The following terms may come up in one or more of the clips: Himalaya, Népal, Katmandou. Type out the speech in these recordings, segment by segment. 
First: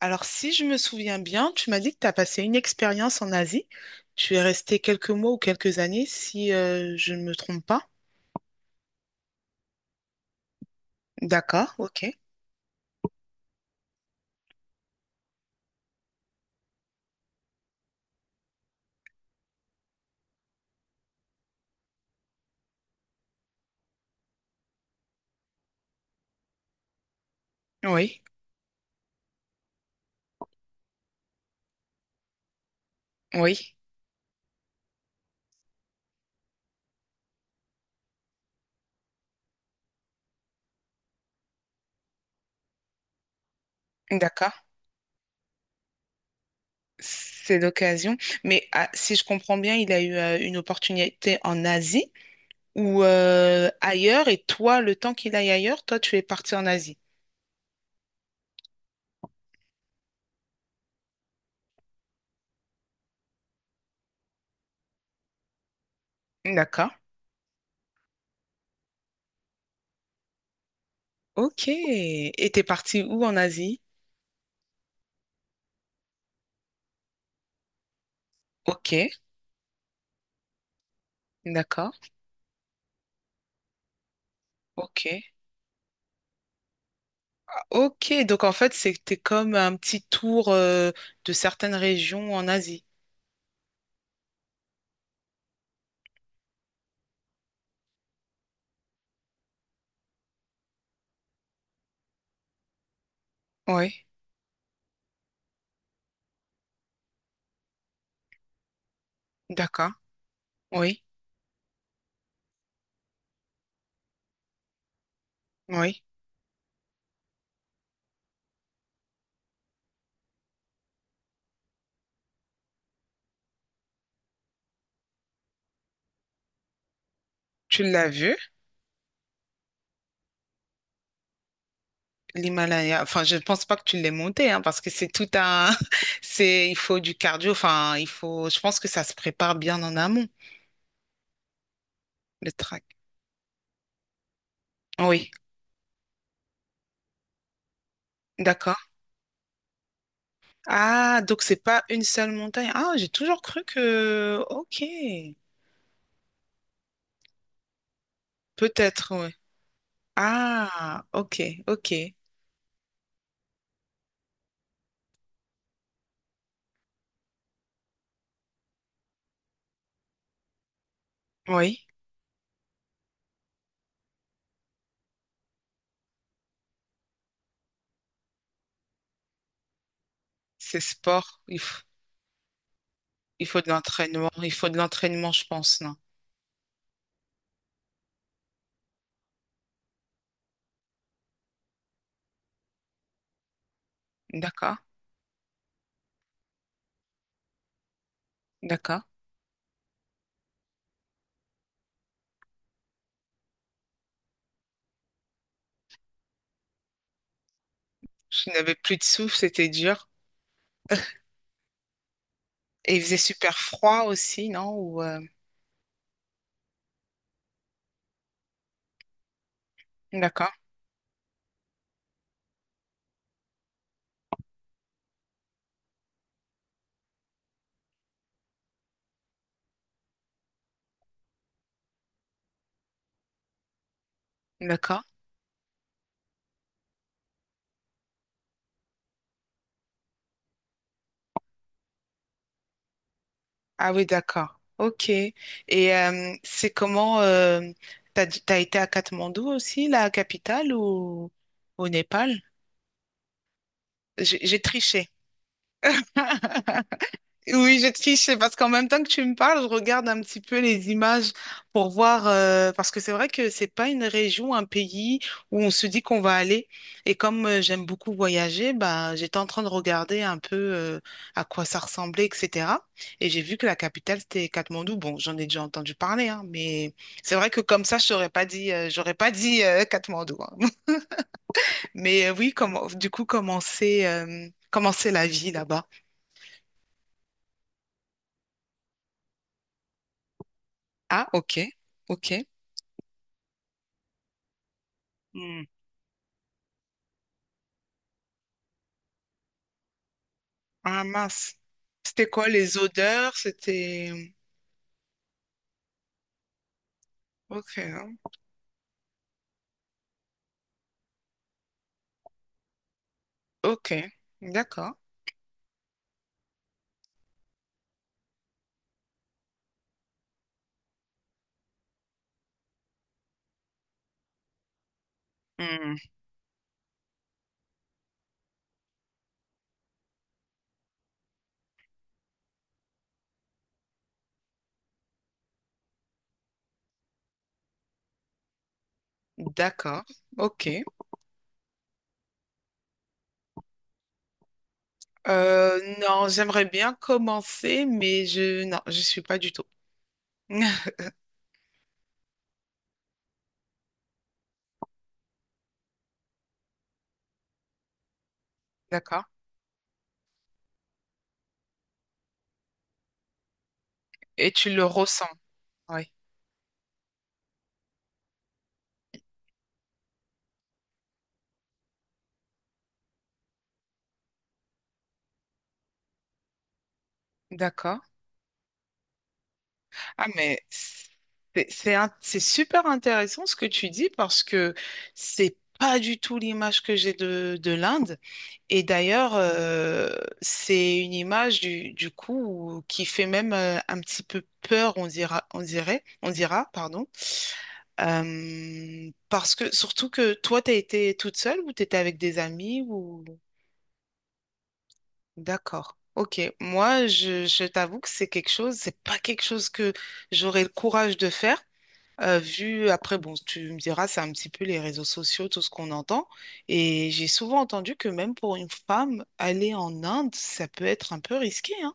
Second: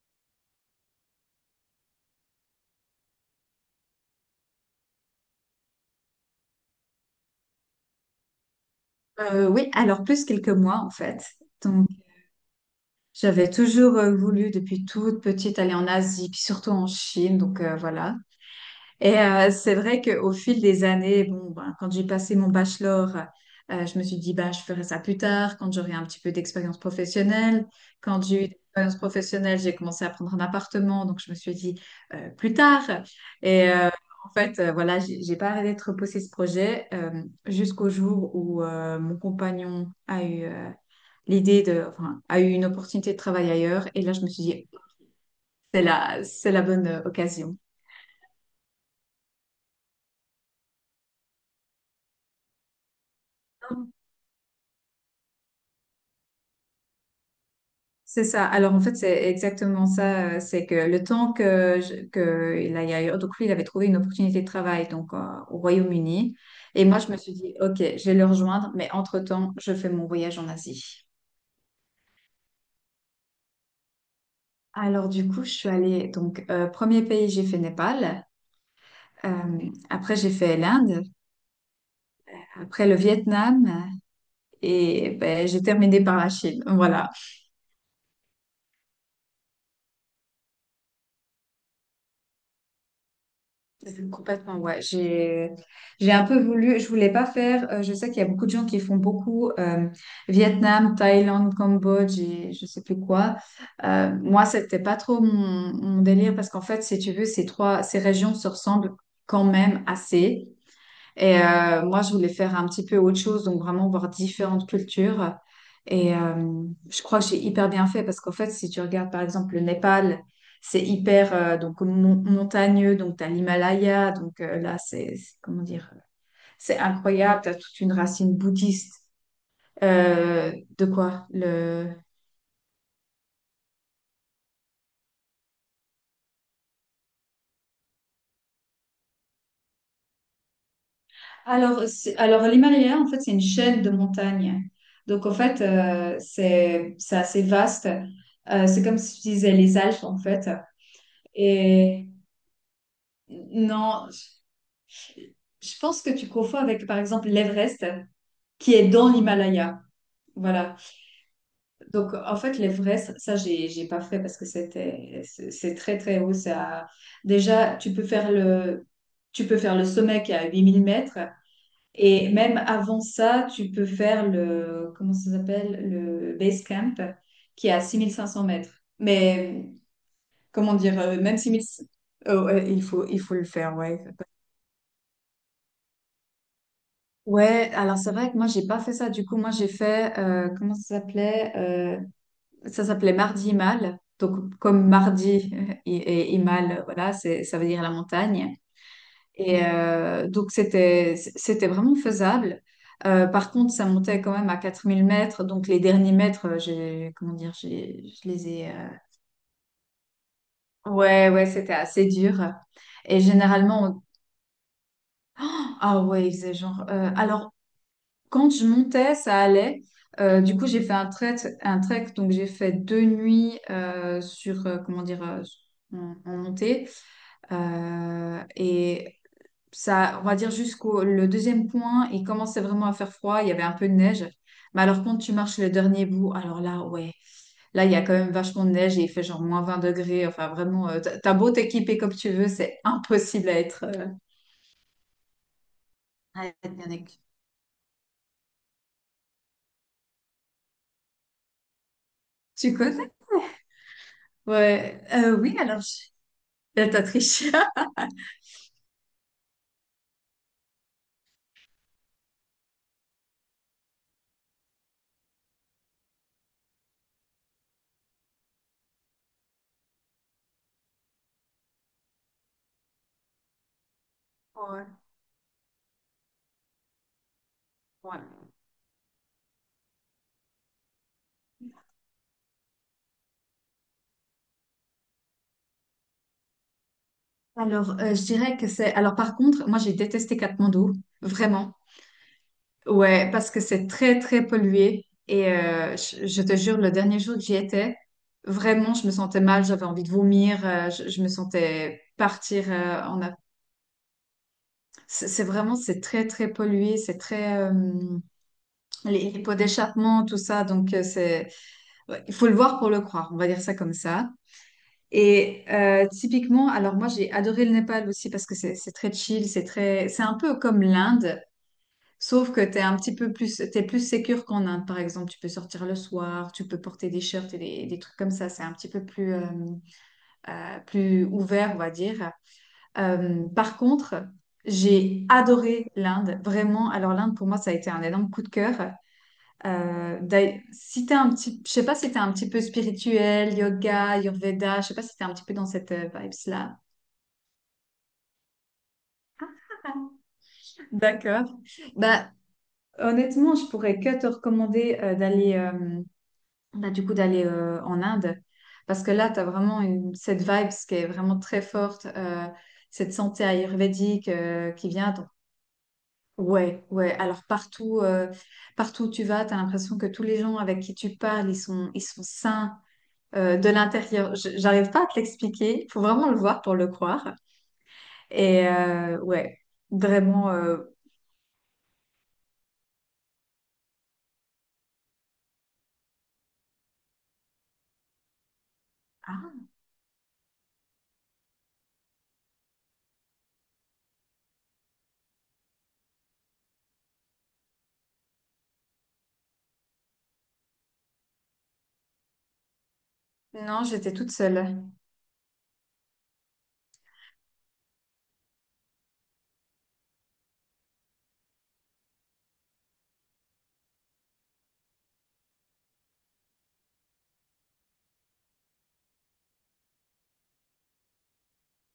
Alors, si je me souviens bien, tu m'as dit que tu as passé une expérience en Asie. Tu es resté quelques mois ou quelques années, si je ne me trompe pas. Oui, alors plus quelques mois en fait. D'accord, Donc ok. j'avais toujours voulu depuis toute petite aller en Asie, puis surtout en Chine. Voilà. Et c'est vrai qu'au fil des années, bon, ben, quand j'ai passé mon bachelor, je me suis dit, bah, je ferai ça plus tard, quand j'aurai un petit peu d'expérience professionnelle. Oui, Quand j'ai eu de l'expérience professionnelle, j'ai commencé à prendre un appartement, donc je me suis dit, plus tard. Et oui, voilà, j'ai pas arrêté de repousser ce projet jusqu'au jour où mon compagnon a eu l'idée de, enfin, a eu une opportunité de travail ailleurs. Et là, je me suis d'accord. dit, c'est la bonne occasion. C'est l'occasion. Mais ah, si je comprends bien, il a eu une opportunité en Asie ou ailleurs, et toi, le temps qu'il aille ailleurs, toi, tu es parti en Asie. C'est ça. Alors en fait, c'est exactement ça. C'est que le temps que, que il aille ailleurs, donc lui, il avait trouvé une opportunité de travail au Royaume-Uni. Et D'accord. moi, je me suis dit, OK, je vais le rejoindre, mais entre-temps, je fais mon voyage en Asie. Ok. Et t'es parti où en Asie? Alors du coup, je suis allée, premier pays, j'ai fait Népal. Ok, Euh, après, j'ai fait l'Inde. d'accord. Après, le Vietnam. Et Ok. ben, j'ai terminé par la Chine. Voilà. Ok, donc en fait, c'était comme un petit tour de certaines régions en Asie. Mhm, complètement, ouais. J'ai un peu voulu, je voulais pas faire, je sais qu'il y a beaucoup de gens qui font beaucoup Vietnam, Thaïlande, Cambodge et je sais plus quoi. Oui, Moi, c'était pas trop mon délire parce qu'en fait, si tu veux, ces régions se ressemblent quand même d'accord. assez. Oui, Et moi, je voulais faire un petit peu autre chose, donc vraiment voir différentes cultures. oui. Et je crois que j'ai hyper bien fait parce qu'en fait, si tu regardes par exemple le Népal, c'est hyper montagneux, donc tu as l'Himalaya, là, comment dire, c'est incroyable, tu as toute Tu une l'as racine vu, bouddhiste. Euh, de quoi le... l'Himalaya. Enfin, je ne pense pas que tu l'aies monté, hein, parce que c'est tout un... C'est, il faut du cardio. Enfin, il faut... Je pense que ça se prépare bien en amont, Alors, le track. l'Himalaya, en fait, c'est une chaîne de montagnes. Donc, Oui, en fait, c'est assez vaste. D'accord. C'est comme si tu disais les Alpes, en fait. Ah, donc c'est pas une Et seule montagne. Ah, j'ai toujours cru non, que... Ok. je pense que tu confonds avec, par exemple, l'Everest, qui est dans Peut-être, oui. l'Himalaya. Voilà. Ah, ok, ok. Donc, en fait, l'Everest, ça, j'ai pas fait parce que c'est très, très haut. Ça... Déjà, tu peux faire le sommet qui est à 8000 mètres. Oui, Et même avant ça, tu peux faire le, comment ça s'appelle, le base camp qui est à 6500 mètres. Mais, comment c'est dire, même sport. 6000, oh, ouais, il faut le Il faut de faire, ouais. l'entraînement, il faut de l'entraînement, je pense, non? Ouais, alors c'est vrai que moi j'ai pas fait ça. Du coup, moi j'ai fait comment ça s'appelait. Ça s'appelait Mardi Mal. Donc D'accord, comme mardi et mal, voilà, c'est ça veut dire la montagne. d'accord. Et donc c'était vraiment faisable. Par contre, ça montait quand même à 4000 mètres. Donc les derniers mètres, j'ai comment dire, j'ai je les Je ai. n'avais plus de souffle, c'était dur. Ouais, ouais, c'était assez dur. Et il faisait Et super généralement, froid aussi, non? Ou ah ouais, il faisait genre. Quand je montais, ça allait. D'accord, Du coup, j'ai fait un trek, Un trek, donc j'ai fait 2 nuits sur, comment dire, en, en montée. Et ça, on va dire jusqu'au le deuxième point, il commençait vraiment à faire froid, il y avait un peu de neige. Mais d'accord. alors, quand tu marches le dernier bout, alors là, ouais, là, il y a quand même vachement de neige et il fait genre -20 degrés. Enfin, vraiment, t'as beau t'équiper comme tu veux, c'est impossible Ah oui, d'accord. Ok. Et à c'est être bien équipé. comment t'as, t'as été à Katmandou aussi, la capitale, ou au Népal? Tu connais? J'ai Ouais, triché. Là, t'as triché. Oui, je triche, c'est parce qu'en même temps que tu me parles, je regarde un petit peu les images pour voir, parce que c'est vrai que c'est pas une région, un pays où on se dit qu'on va aller. Et comme j'aime beaucoup voyager, bah, j'étais en train de regarder un peu à quoi ça ressemblait, etc. Et j'ai vu que la capitale, c'était Ouais, Katmandou. Bon, j'en ai déjà entendu parler, hein, mais c'est vrai que comme ça, je ouais. t'aurais pas dit, j'aurais pas dit Katmandou, hein. Mais oui, comment, du coup, comment c'est la vie là-bas? Alors, je dirais que c'est... Alors, par contre, moi, j'ai détesté Katmandou, Ah, ok, vraiment. ok. Ouais, parce que c'est très, très pollué. Et je te jure, le dernier jour que j'y étais, vraiment, je me sentais mal, j'avais envie de vomir, Ah je me mince. sentais C'était quoi partir les en... Af- odeurs? C'était... C'est vraiment, c'est très, très pollué, c'est très... Ok, hein. Les pots d'échappement, tout ça, c'est... ouais, il faut le voir pour le croire, on va dire ça Ok, comme ça. d'accord. Et typiquement, alors moi j'ai adoré le Népal aussi parce que c'est très chill, c'est un peu comme l'Inde, sauf que t'es un petit peu plus, t'es plus sécure qu'en Inde par exemple. Tu peux sortir Hmm, le soir, tu peux porter des shirts des trucs comme ça. C'est un petit peu plus plus ouvert, on va dire. Par contre, j'ai adoré l'Inde, vraiment. Alors l'Inde pour moi ça a été un énorme coup de cœur. d'accord, ok. Si t'es un petit, je sais pas si t'es un petit peu spirituel, yoga, Ayurveda, je sais pas si t'es un petit peu dans cette Non, vibe. j'aimerais bien commencer, mais je... Non, je suis pas du tout. D'accord. Bah, honnêtement, je pourrais que te recommander d'aller bah, du coup d'aller en Inde parce que D'accord. là, tu as vraiment une, cette vibe qui est vraiment très forte, cette santé ayurvédique Et tu le qui vient. ressens. Donc, Oui, ouais, ouais. Alors partout, partout où tu vas, tu as l'impression que tous les gens avec qui tu parles, ils sont sains. De l'intérieur. Je- J'arrive pas à te l'expliquer. Faut vraiment le voir pour le croire. d'accord. Et ouais, Ah, vraiment. mais c'est super intéressant ce que tu dis parce que c'est pas du tout l'image que j'ai de l'Inde. Et d'ailleurs, ah c'est une image du coup qui fait même un petit peu peur, on dira, on dirait, on dira, pardon. Parce que surtout que toi, t'as été toute seule ou t'étais avec des amis ou... non, j'étais toute seule. D'accord. Ok. Moi, je t'avoue que c'est quelque chose, c'est pas quelque chose que j'aurais le courage de faire. Vu, après, bon, tu me diras, c'est un petit peu les réseaux sociaux, tout ce qu'on entend. Et j'ai souvent entendu que même pour une femme, aller en Inde, ça peut être un peu risqué, hein?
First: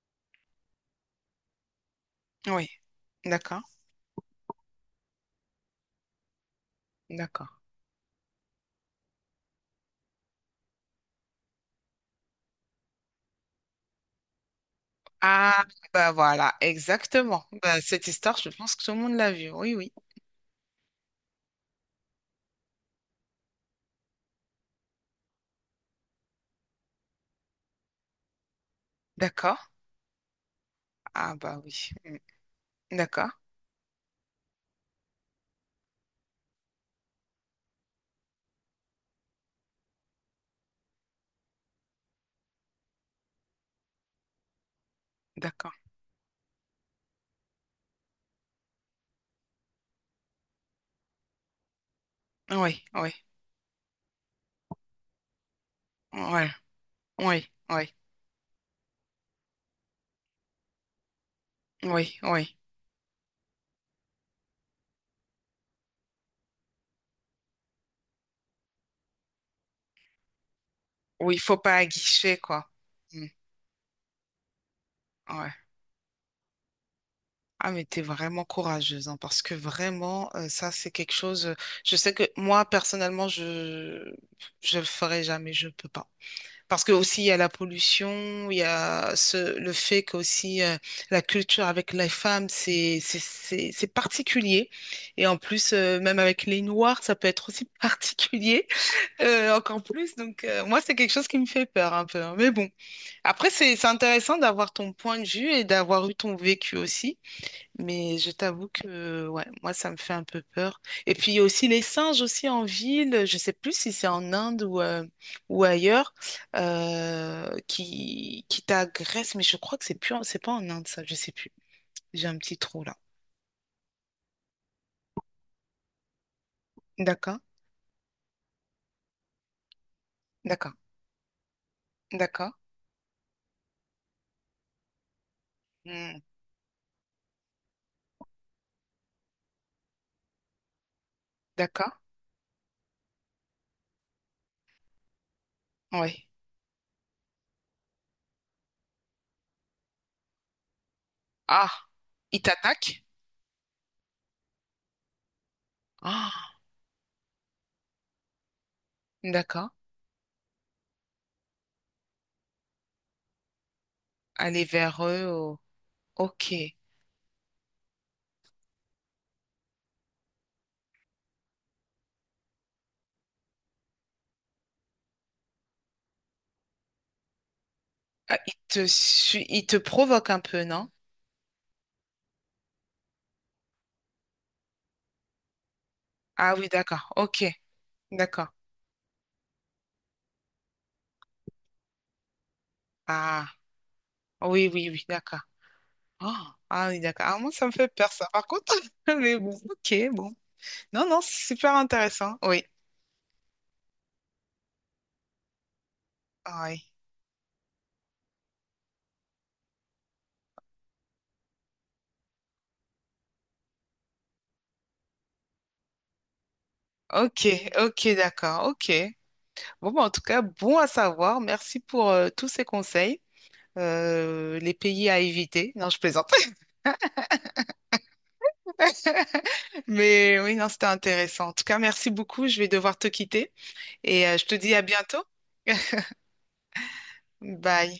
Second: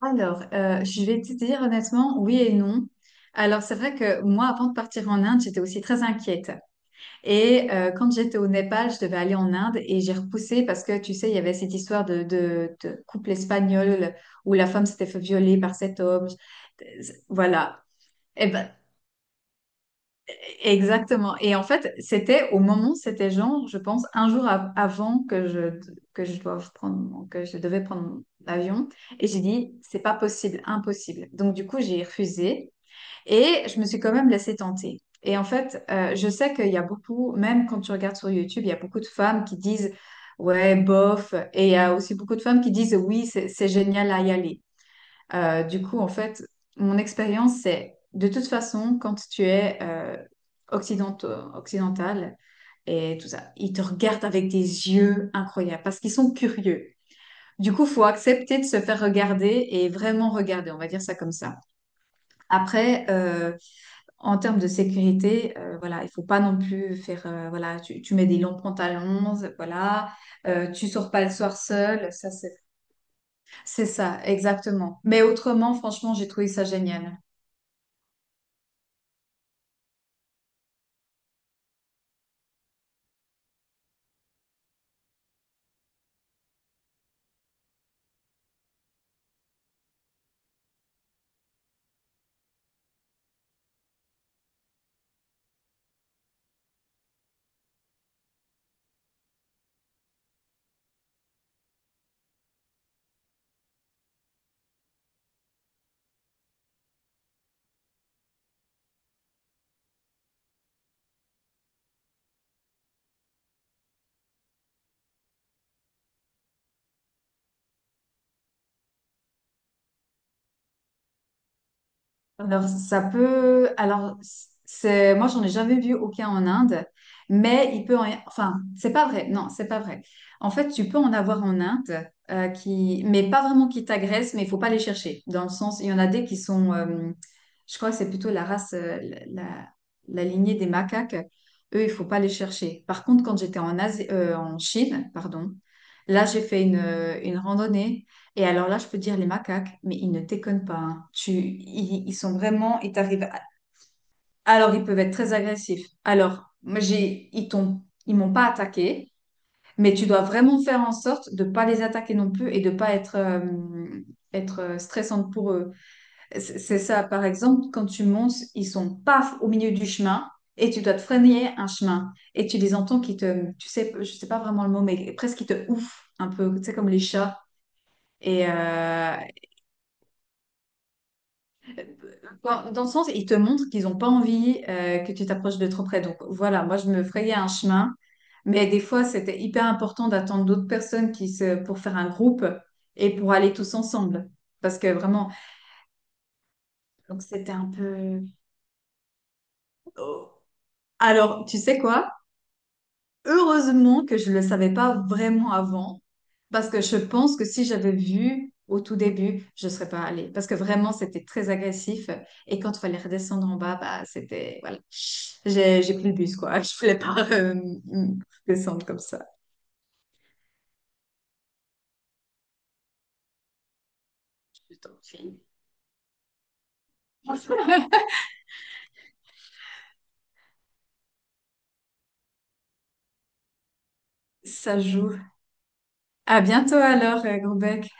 Alors, je vais te dire honnêtement, oui et Oui, non. d'accord, Alors, c'est vrai que moi, avant de partir en Inde, j'étais aussi très inquiète. d'accord. Et quand j'étais au Népal, je devais aller en Inde et j'ai repoussé parce que, tu sais, il y avait cette histoire de couple espagnol où la femme s'était fait violer Ah, par cet bah homme. voilà, exactement. Bah, Voilà. cette histoire, je Et pense ben, que tout le monde l'a vue. Oui, oui, exactement. Et en fait, c'était au moment, c'était genre, je pense, avant que que je doive prendre, que je devais prendre mon avion. Et j'ai d'accord. dit, c'est pas possible, impossible. Ah, Donc, bah du coup, oui, j'ai Mm. refusé D'accord, et je me suis quand même laissée tenter. Et en fait, je sais qu'il y a beaucoup, même quand tu regardes sur YouTube, il y a beaucoup de femmes qui disent, ouais, bof. Et il y a aussi beaucoup de femmes qui disent, oui, c'est génial à y aller. D'accord. En fait, mon expérience, c'est de toute façon, quand tu es occidentaux- occidental Oui, oui, et tout ça, ils te regardent avec des yeux incroyables parce qu'ils sont ouais, curieux. oui, Du coup, oui, faut accepter de se faire regarder et vraiment regarder, on va dire ça comme ça. oui, oui. Après, en termes de sécurité, voilà, il faut pas non plus faire, voilà, tu mets des longs pantalons, voilà, tu sors pas le Oui, il soir faut pas seul, ça aguicher, quoi. Mm. c'est ça, exactement. Mais Ouais. autrement, franchement, j'ai trouvé ça génial. Ah, mais t'es vraiment courageuse, hein, parce que vraiment, ça, c'est quelque chose. Je sais que moi, personnellement, je le ferai jamais, je peux pas. Parce que aussi, il y a la pollution, il y a ce, le fait qu'aussi la culture avec les femmes, c'est particulier. Et en plus, même avec les Noirs, ça peut être aussi particulier, encore plus. Donc, moi, c'est quelque chose qui me fait peur un peu, hein. Mais bon, après, c'est intéressant d'avoir ton point de vue et d'avoir eu ton vécu aussi. Mais je t'avoue que ouais, moi, ça me fait un peu peur. Et puis, il y a aussi les singes aussi en ville, je sais plus si c'est en Inde ou ailleurs, qui t'agressent. Mais je crois que c'est plus, c'est pas en Inde, ça, je sais plus. J'ai un petit Alors, trou là. ça peut. Alors, c'est moi, j'en ai jamais vu aucun en Inde, D'accord, mais il peut en. Enfin, c'est pas vrai. Non, c'est pas vrai. En fait, d'accord, tu peux en avoir en Inde, d'accord, qui... mais pas vraiment qui t'agressent, mais il faut pas les chercher. Dans le sens, il y en a Hmm, des qui sont. Je crois que c'est plutôt la race, la lignée des macaques. Eux, il d'accord, faut pas les chercher. Par contre, quand j'étais en Asie, en Chine, pardon, là, oui. Une randonnée. Et alors là, je peux te dire les macaques, mais ils ne déconnent pas. Hein. Tu, Ah, ils sont ils vraiment, ils t'attaquent? t'arrivent. À- Alors, ils peuvent être très agressifs. Alors, Ah, ils t'ont, ils m'ont pas attaqué, d'accord. mais tu dois vraiment faire en sorte de pas les attaquer non plus et de pas être, Aller vers eux, stressante pour oh, eux. ok. C'est ça, par exemple, quand tu montes, ils sont paf au milieu du chemin et tu dois te freiner un chemin et tu les entends qui te, tu sais, je sais pas vraiment le mot, mais presque qui te ouf un peu, tu sais, comme les chats. Ah, Et, ils te, ils te provoquent un peu, non? dans le sens, ils te montrent qu'ils n'ont pas envie que tu t'approches de trop près. Donc Ah voilà, oui, moi je me d'accord, frayais ok, un chemin, d'accord. mais des fois c'était hyper important d'attendre d'autres personnes qui se... pour faire un groupe et pour Ah. aller tous ensemble. Oui, Parce oui, que oui, vraiment, d'accord. Oh, ah oui, donc d'accord. Ah, moi, c'était ça un me fait peur, peu... ça, par contre. Mais bon, ok, Oh. bon. Non, non, Alors, c'est tu super sais quoi? intéressant. Oui, Heureusement que je ne le savais pas vraiment avant, ah parce que oui. je pense que si j'avais vu au tout début, je ne serais pas allée, parce que vraiment, c'était très agressif. Et quand il fallait redescendre en bas, bah, c'était... Voilà. J'ai pris le bus, quoi. Je ne voulais pas Ok, ok, d'accord, descendre ok. comme ça. Bon, bah, en tout cas, bon à savoir. Merci pour tous ces conseils. Les Je t'en pays à prie. éviter. Non, je plaisante. Mais oui, non, c'était intéressant. En tout cas, merci beaucoup. Je vais devoir te quitter et je te dis Ça à joue. bientôt. À bientôt alors, Gros Bec. Bye.